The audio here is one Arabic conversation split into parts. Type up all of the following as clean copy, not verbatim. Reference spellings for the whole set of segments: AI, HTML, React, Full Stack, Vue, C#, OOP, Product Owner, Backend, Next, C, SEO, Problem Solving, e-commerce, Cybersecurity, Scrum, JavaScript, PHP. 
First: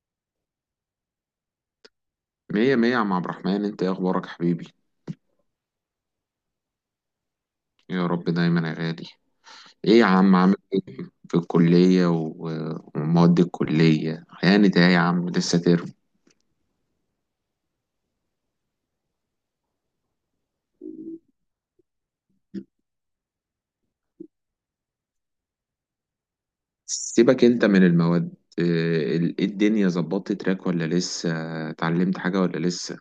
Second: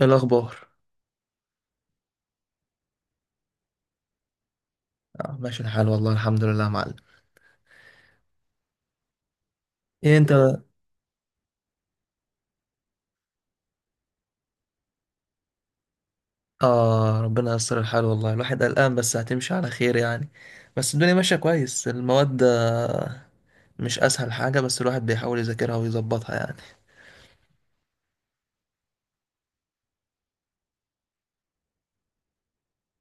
إيه الأخبار؟ مية مية يا عم عبد الرحمن، انت ايه اخبارك حبيبي؟ ماشي الحال، والله الحمد لله يا معلم. يا رب دايما يا غالي. ايه يا إيه عم عامل أنت؟ ايه؟ في الكلية ومواد الكلية هانت ايه يا عم؟ لسه ترم. ربنا ييسر الحال والله، الواحد قلقان بس هتمشي على خير يعني. بس الدنيا ماشية كويس، المواد مش أسهل حاجة، بس الواحد بيحاول يذاكرها ويظبطها يعني. سيبك انت من المواد. ايه الدنيا ظبطت تراك ولا لسه؟ اتعلمت حاجة ولا لسه؟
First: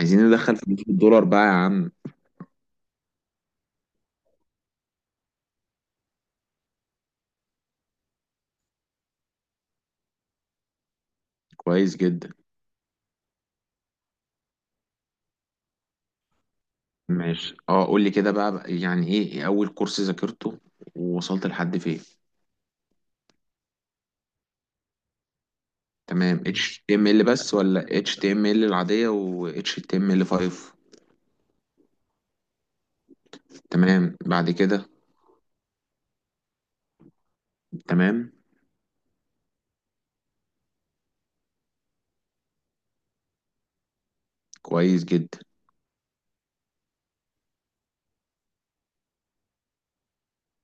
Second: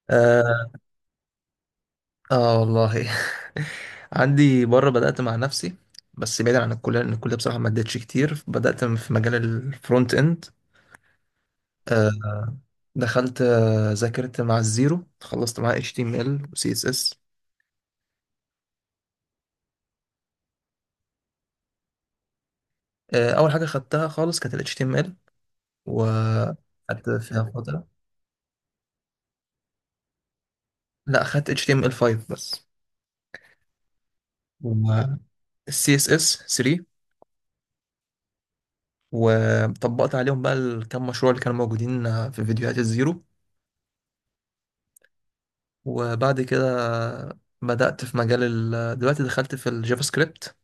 عايزين ندخل فلوس آه، الدولار بقى يا عم. والله. عندي بره بدأت مع نفسي، بس بعيدا عن الكلية لأن الكلية بصراحة ما ادتش كتير، بدأت في مجال الفرونت إند. كويس آه جدا. دخلت، ذاكرت مع الزيرو، خلصت معاه HTML و CSS. ماشي، اه، قول لي كده بقى يعني ايه اول كورس ذاكرته ووصلت لحد فين؟ اول حاجه خدتها خالص كانت ال HTML، تمام. اتش تي ام وقعدت ال فيها بس فترة. ولا اتش تي ام ال العادية و اتش تي ام ال 5؟ لا، خدت HTML5 بس، تمام بعد كده. وال CSS3، تمام. وطبقت عليهم بقى الكام مشروع اللي كانوا موجودين في فيديوهات الزيرو. كويس جدا. وبعد كده بدأت في مجال دلوقتي دخلت في الجافا سكريبت،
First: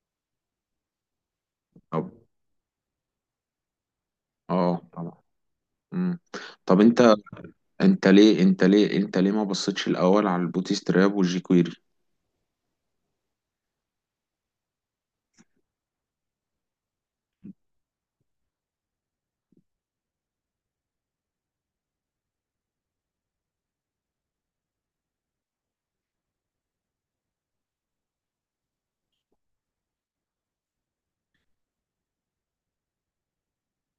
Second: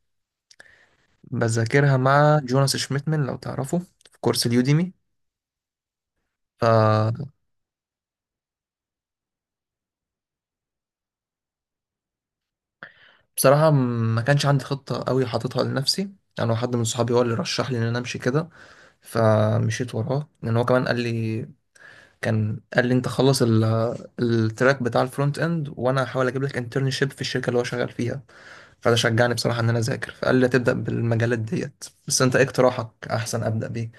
بذاكرها طب، مع جوناس شميتمن لو تعرفه في كورس اه اليوديمي. طبعا. مم. طب انت، فبصراحة انت ليه ما بصيتش الاول على البوتي ستراب والجي كويري؟ ما كانش عندي خطة قوي حاططها لنفسي انا، يعني حد من صحابي هو اللي رشح لي ان انا امشي كده، فمشيت وراه لان هو كمان قال لي، كان قال لي انت خلص التراك بتاع الفرونت اند، وانا هحاول اجيب لك انترنشيب في الشركه اللي هو شغال فيها. فده شجعني بصراحه ان انا اذاكر، فقال لي تبدا بالمجالات ديت، بس انت ايه اقتراحك احسن ابدا بيه؟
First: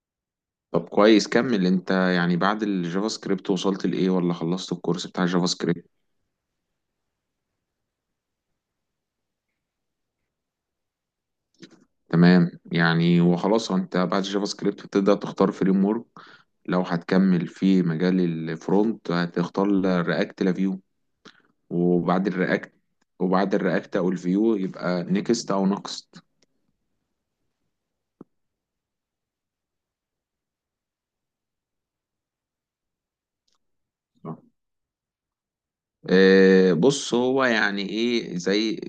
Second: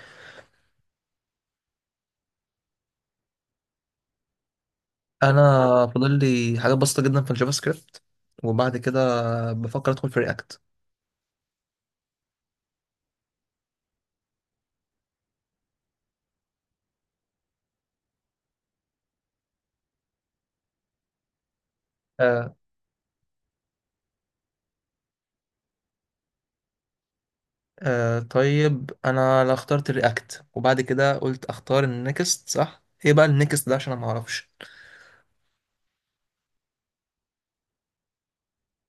طب كويس، كمل انت. يعني بعد الجافا سكريبت وصلت لايه ولا خلصت الكورس بتاع انا الجافا سكريبت؟ فاضل لي حاجات بسيطه جدا في الجافا سكريبت، وبعد كده بفكر ادخل في رياكت. تمام. يعني وخلاص انت بعد الجافا سكريبت بتبدأ تختار فريم ورك. لو هتكمل في مجال الفرونت هتختار رياكت لافيو. وبعد آه. الرياكت، وبعد الرياكت او الفيو يبقى نيكست او نكست. آه طيب انا، لا، اخترت رياكت وبعد كده قلت اختار النكست، صح؟ ايه بقى النكست ده؟ عشان انا ما اعرفش. بص، هو يعني ايه، زي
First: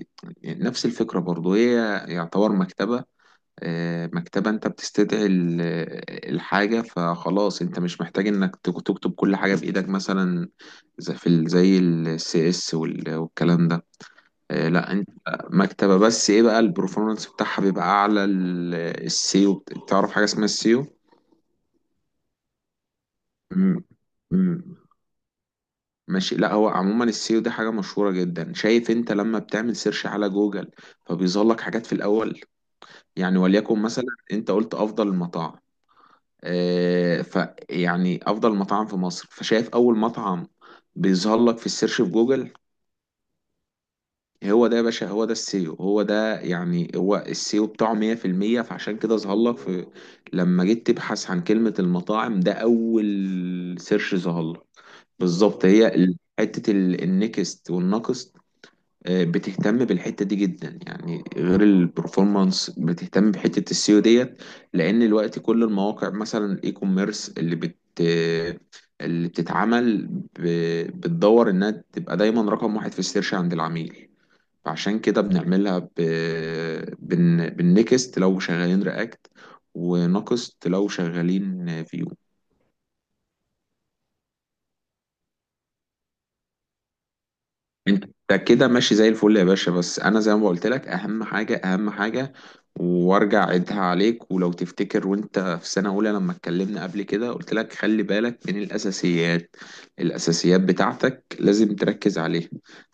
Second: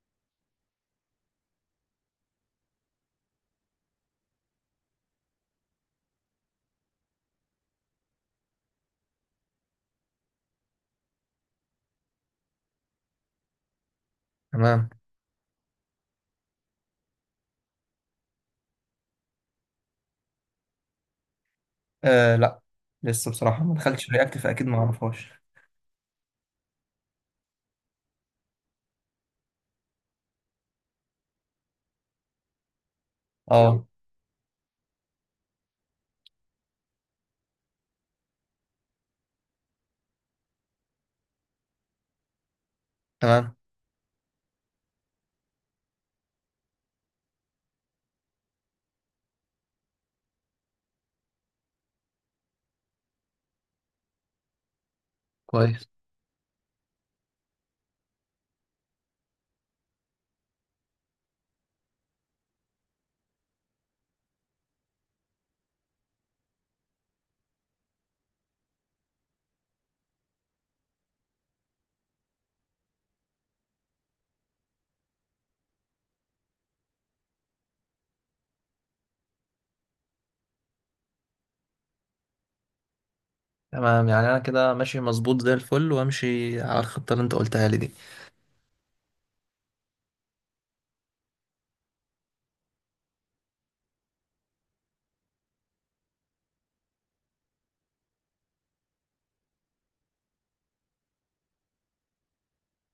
نفس الفكرة برضو هي. يعتبر مكتبة. مكتبة، انت بتستدعي الحاجة، فخلاص انت مش محتاج انك تكتب كل حاجة بإيدك مثلا. زي في زي السي اس والكلام ده. تمام. لا انت. مكتبة، بس ايه بقى البرفورمانس بتاعها بيبقى اعلى. السيو، تعرف حاجة اسمها لا، لسه بصراحه ما السيو؟ دخلتش رياكت، فاكيد ما اعرفهاش. ماشي. لا هو عموما السيو ده حاجة مشهورة جدا. شايف انت لما بتعمل سيرش على جوجل، فبيظهر لك حاجات في الأول. يعني وليكن اه. مثلا انت قلت أفضل المطاعم، اه، ف يعني أفضل مطاعم في مصر، فشايف أول مطعم بيظهر لك في السيرش في جوجل. تمام. هو ده يا باشا، هو ده السيو، هو ده. يعني هو السيو بتاعه 100%، فعشان كده ظهر لك في، لما جيت تبحث عن كلمة المطاعم، ده أول سيرش ظهر لك. بالظبط. كويس. هي حتة النكست والناقص. بتهتم بالحته دي جدا، يعني غير البرفورمانس بتهتم بحته السيو ديت. لان دلوقتي كل المواقع مثلا الاي كوميرس اللي بت، اللي بتتعمل بتدور انها تبقى دايما رقم واحد في السيرش عند العميل. فعشان كده بنعملها بالنكست لو شغالين رياكت، ونقصت لو شغالين فيو. تمام، يعني انا كده ماشي مظبوط زي الفل، وامشي على الخطه اللي انت قلتها لي دي. انت كده ماشي زي الفل يا باشا. بس انا زي ما قلت لك، اهم حاجه اهم حاجه، وارجع عيدها عليك، ولو تفتكر وانت في سنه اولى لما اتكلمنا قبل كده قلت لك خلي بالك من الاساسيات. الاساسيات بتاعتك لازم تركز عليها.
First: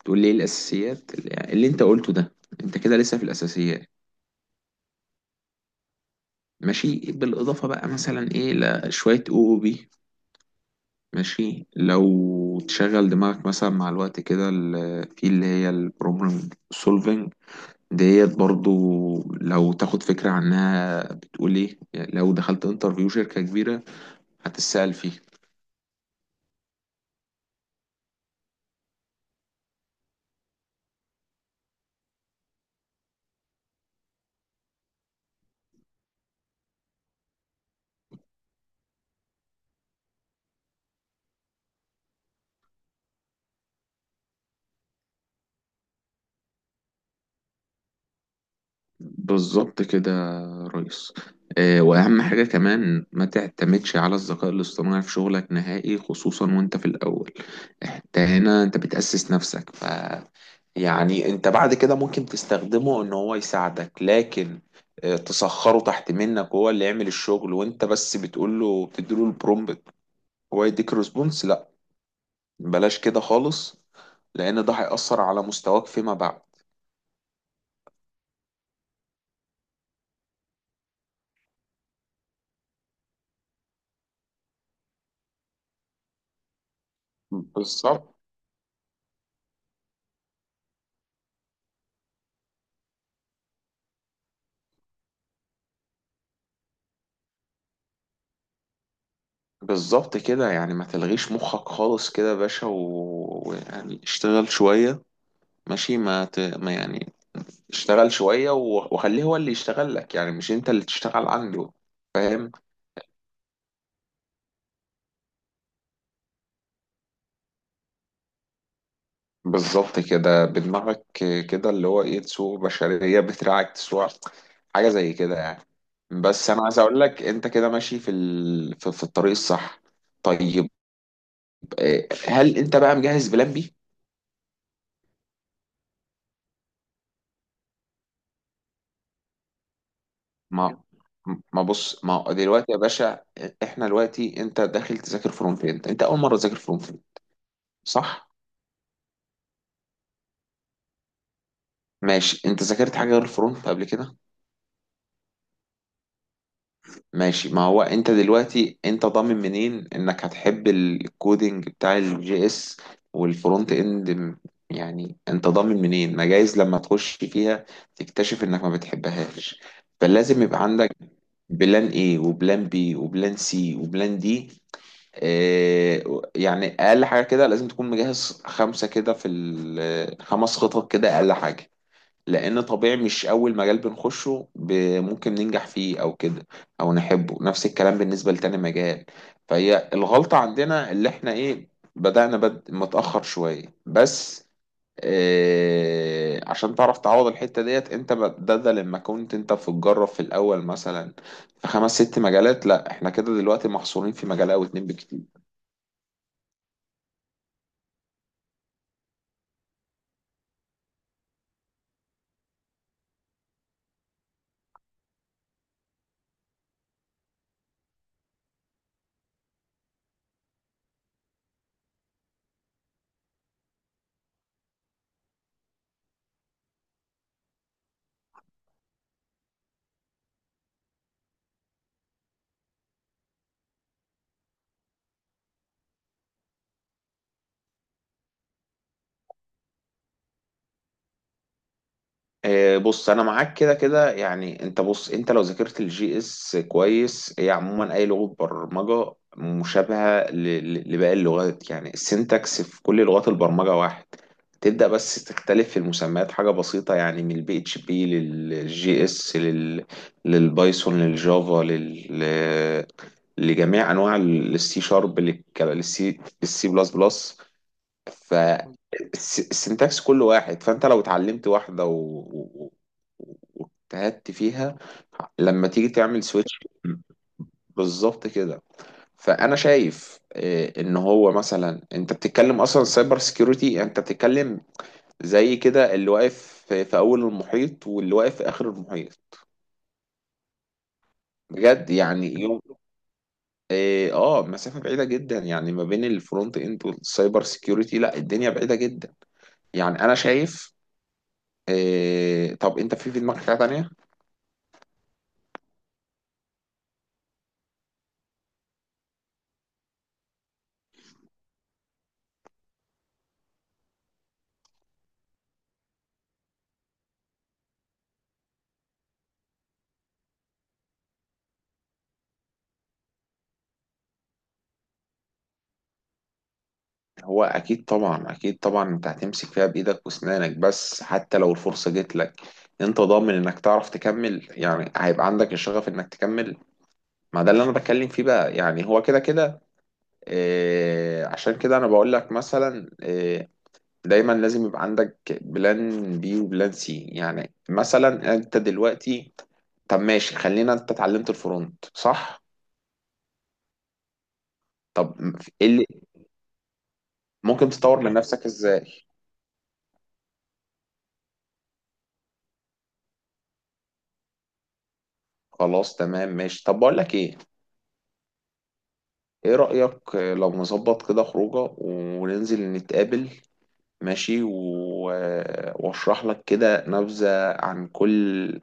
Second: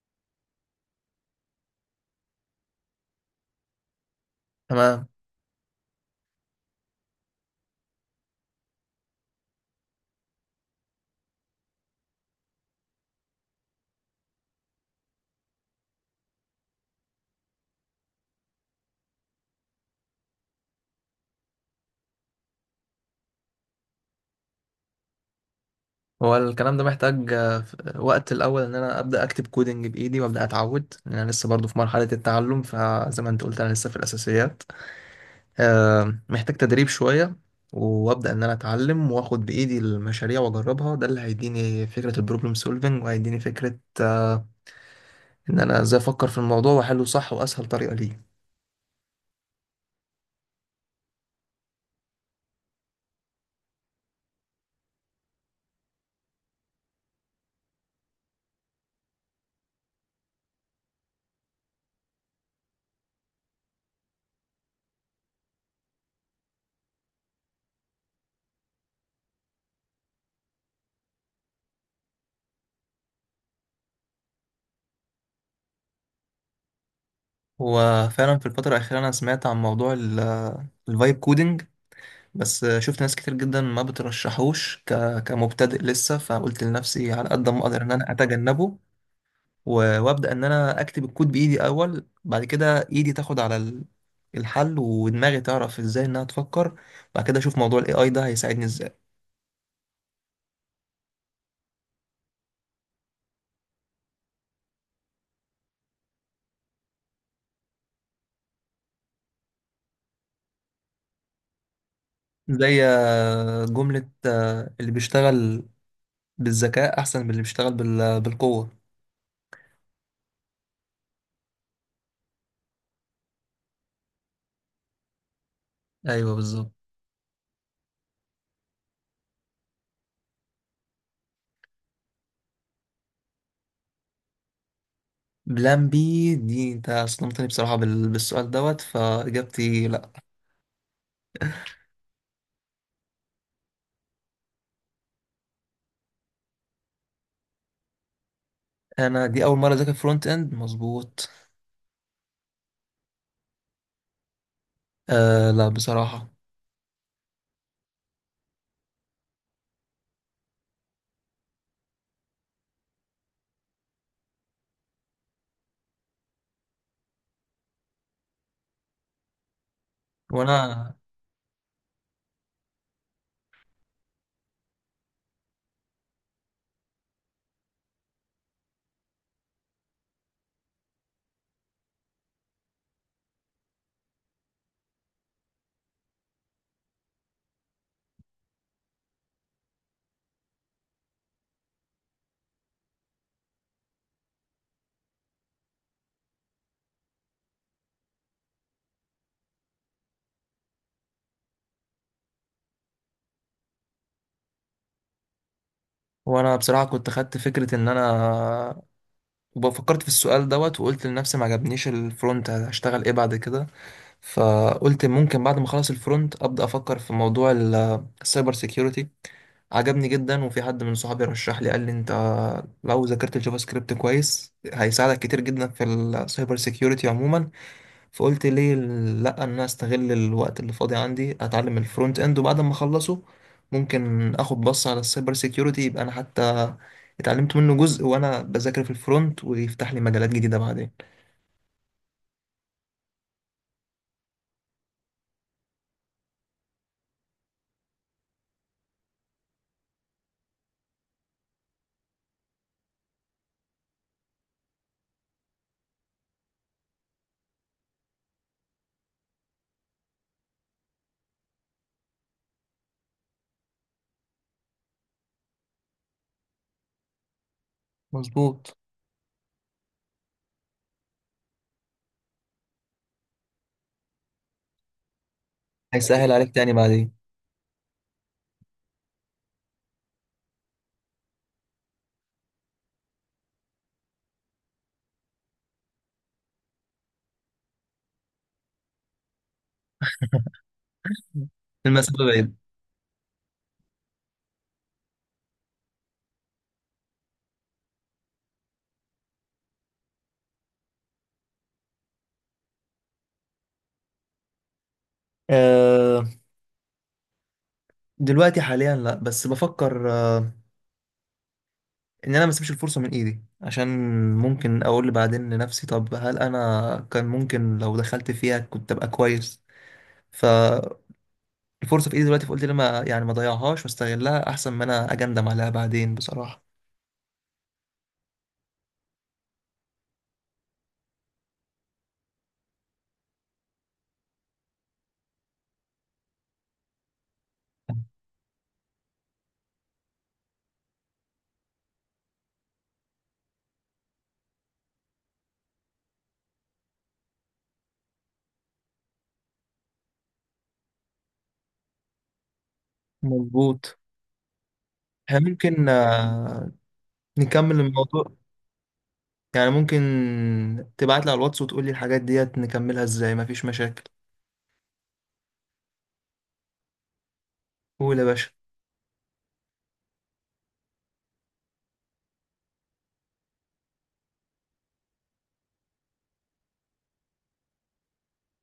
تقول لي ايه الاساسيات اللي انت قلته ده؟ انت كده لسه في الاساسيات. تمام. ماشي. بالاضافه بقى مثلا ايه لشويه او بي. ماشي. لو تشغل دماغك مثلا مع الوقت، كده في اللي هي البروبلم سولفنج ديت برضو. لو تاخد فكرة عنها، بتقول ايه يعني لو دخلت انترفيو شركة كبيرة هتتسأل فيه. هو الكلام ده محتاج، وقت الاول ان انا ابدا اكتب كودنج بايدي وابدا اتعود، لان انا لسه برضو في مرحله التعلم، فزي ما انت قلت انا لسه في الاساسيات. محتاج تدريب شويه، وابدا ان انا اتعلم واخد بايدي المشاريع واجربها، ده اللي هيديني فكره البروبلم سولفنج، وهيديني فكره ان انا ازاي افكر في الموضوع واحله صح واسهل طريقه ليه. بالظبط كده يا ريس. وأهم حاجة كمان، ما تعتمدش على الذكاء الاصطناعي في شغلك نهائي، خصوصا وانت في الأول. انت هنا انت بتأسس نفسك، ف يعني انت بعد كده ممكن تستخدمه ان هو يساعدك، لكن تسخره تحت منك، هو اللي يعمل الشغل وانت بس بتقول له، بتديله البرومبت، هو يديك ريسبونس. بلاش كده خالص، لان ده هيأثر على مستواك فيما بعد. هو فعلا في الفترة الأخيرة أنا سمعت عن موضوع الفايب كودينج، بس شفت ناس كتير جدا ما بترشحوش كمبتدئ لسه، فقلت لنفسي على قد ما أقدر إن أنا بالظبط، أتجنبه، وأبدأ إن أنا أكتب الكود بإيدي أول، بعد كده إيدي تاخد على الحل، ودماغي تعرف إزاي إنها تفكر. بعد كده أشوف موضوع ال AI ده هيساعدني إزاي. بالظبط كده. يعني ما تلغيش مخك خالص كده يا باشا، ويعني اشتغل شوية. ماشي. ما, ت... ما يعني اشتغل شوية وخليه هو اللي يشتغل لك، يعني مش انت اللي تشتغل عنده. فاهم؟ زي جملة اللي بيشتغل بالذكاء أحسن من اللي بيشتغل بالقوة. بالظبط كده، بدماغك. كده اللي هو ايه، تسوق بشرية بتراعك تسوق، حاجة زي كده يعني. أيوه بس انا بالظبط. عايز اقول لك انت كده ماشي في الطريق الصح. طيب، إيه، هل انت بقى مجهز بلان بي؟ بلان بي دي، انت صدمتني بصراحة بالسؤال دوت، فاجابتي لا. ما ما بص، ما هو دلوقتي يا باشا، احنا دلوقتي انت داخل تذاكر فرونت اند، انت اول مره تذاكر فرونت اند، صح؟ انا دي اول مرة اذاكر فرونت اند، مظبوط. ماشي. انت ذاكرت حاجه غير الفرونت قبل كده؟ لا بصراحة. ماشي. ما هو انت دلوقتي انت ضامن منين انك هتحب الكودينج بتاع الجي اس والفرونت اند م-، يعني انت ضامن منين؟ ما جايز لما تخش فيها تكتشف انك ما بتحبهاش. فلازم يبقى وانا عندك بلان ايه، وبلان بي، وبلان سي، وبلان دي. إيه، يعني اقل حاجه كده لازم تكون مجهز خمسه كده خمس خطط كده اقل حاجه. لان طبيعي مش اول مجال بنخشه ممكن ننجح فيه او كده، او نحبه، نفس الكلام بالنسبه لتاني مجال. فهي الغلطه عندنا اللي احنا ايه، بدأنا متأخر شويه بس. إيه، عشان تعرف تعوض الحته ديت، انت بدل لما كنت انت بتجرب في الاول مثلا في خمس ست مجالات، لا احنا كده دلوقتي محصورين في مجال او اتنين بكتير. وانا بصراحة كنت خدت فكرة ان انا وفكرت في السؤال دوت، وقلت لنفسي ما عجبنيش الفرونت هشتغل ايه بعد كده، فقلت ممكن بعد ما اخلص الفرونت ابدا افكر في موضوع السايبر سيكيورتي. عجبني جدا، وفي حد من صحابي رشح لي قال لي انت لو ذاكرت الجافا سكريبت كويس هيساعدك كتير جدا في السايبر سيكيورتي عموما. فقلت ليه لا، ان انا استغل الوقت اللي فاضي عندي اتعلم الفرونت اند، وبعد ما اخلصه ممكن اخد بص على السايبر سيكيورتي، يبقى انا حتى اتعلمت منه جزء وانا بذاكر في الفرونت، ويفتح لي مجالات جديدة بعدين. بص انا معاك كده كده. يعني انت بص، انت لو ذاكرت الجي اس كويس، هي عموما اي لغه برمجه مشابهه لباقي اللغات. يعني السنتكس في كل لغات البرمجه واحد، تبدا بس تختلف في المسميات، حاجه بسيطه. يعني من البي اتش بي للجي اس، للبايثون، للجافا، لجميع انواع السي شارب، للسي، للسي بلس بلس. مظبوط. فالسنتاكس كل واحد. فانت لو اتعلمت واحده و... و- واجتهدت فيها، لما تيجي تعمل هيسهل عليك سويتش. تاني بعدين. بالظبط كده. فانا شايف ان هو مثلا انت بتتكلم اصلا سايبر سكيورتي، انت بتتكلم زي كده اللي واقف في اول المحيط واللي واقف في اخر المحيط. بجد. المسافة يعني بعيد. يوم، اه، مسافه بعيده جدا يعني ما بين الفرونت اند والسايبر سكيورتي. لا، الدنيا بعيده جدا يعني انا شايف. إيه، طب انت في دماغك حاجة تانية؟ أه، دلوقتي حاليا لا، بس بفكر أه ان انا ما اسيبش الفرصة من ايدي، عشان ممكن اقول بعدين لنفسي طب هل انا كان ممكن لو دخلت فيها كنت ابقى كويس. ف الفرصه في ايدي دلوقتي، فقلت ليه ما، يعني ما اضيعهاش واستغلها احسن ما انا اجندم عليها بعدين بصراحه. هو اكيد طبعا، اكيد طبعا، انت هتمسك فيها بايدك واسنانك. بس حتى لو الفرصة جت لك، انت ضامن انك تعرف تكمل؟ يعني هيبقى عندك الشغف انك تكمل؟ ما ده اللي انا بتكلم فيه بقى. يعني هو كده كده. إيه، عشان كده انا بقول لك مثلا، إيه، دايما لازم يبقى عندك بلان بي وبلان سي. يعني مثلا انت دلوقتي، طب ماشي، خلينا، انت اتعلمت الفرونت صح؟ مظبوط. طب احنا ايه اللي ممكن ممكن نكمل تطور من الموضوع، نفسك ازاي؟ يعني ممكن تبعت لي على الواتس وتقول لي الحاجات ديت نكملها ازاي، مفيش مشاكل. خلاص تمام ماشي. طب بقول لك ايه، قول يا باشا. ايه رأيك لو نظبط كده خروجه وننزل نتقابل ماشي، واشرح لك كده نبذة عن كل،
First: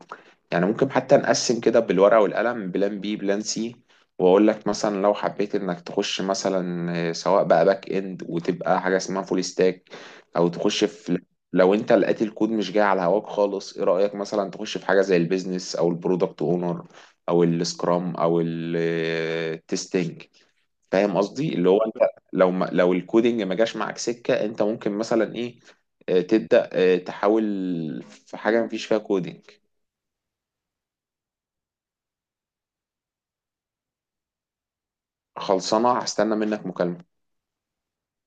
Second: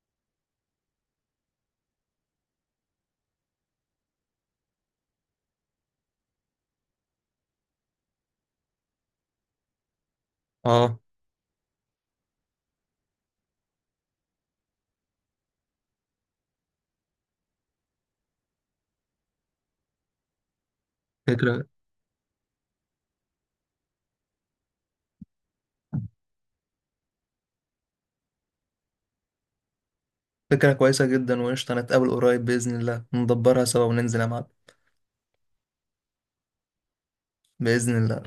يعني ممكن حتى نقسم كده بالورقة والقلم بلان بي بلان سي، واقول لك مثلا لو حبيت انك تخش مثلا، سواء بقى باك اند وتبقى حاجة اسمها فول ستاك، او تخش اه، في، لو انت لقيت الكود مش جاي على هواك خالص، ايه رأيك مثلا تخش في حاجة زي البيزنس او البرودكت اونر او السكرام او التستنج. فاهم قصدي، فكرة، اللي هو انت لو ما، لو الكودينج ما جاش معاك سكة، انت ممكن مثلا ايه، آه، تبدأ آه، تحاول في حاجة مفيش فيها كودينج. فكرة كويسة جدا وقشطة، نتقابل قريب بإذن الله ندبرها سوا وننزل يا معلم. خلصانة، هستنى منك مكالمة. بإذن الله.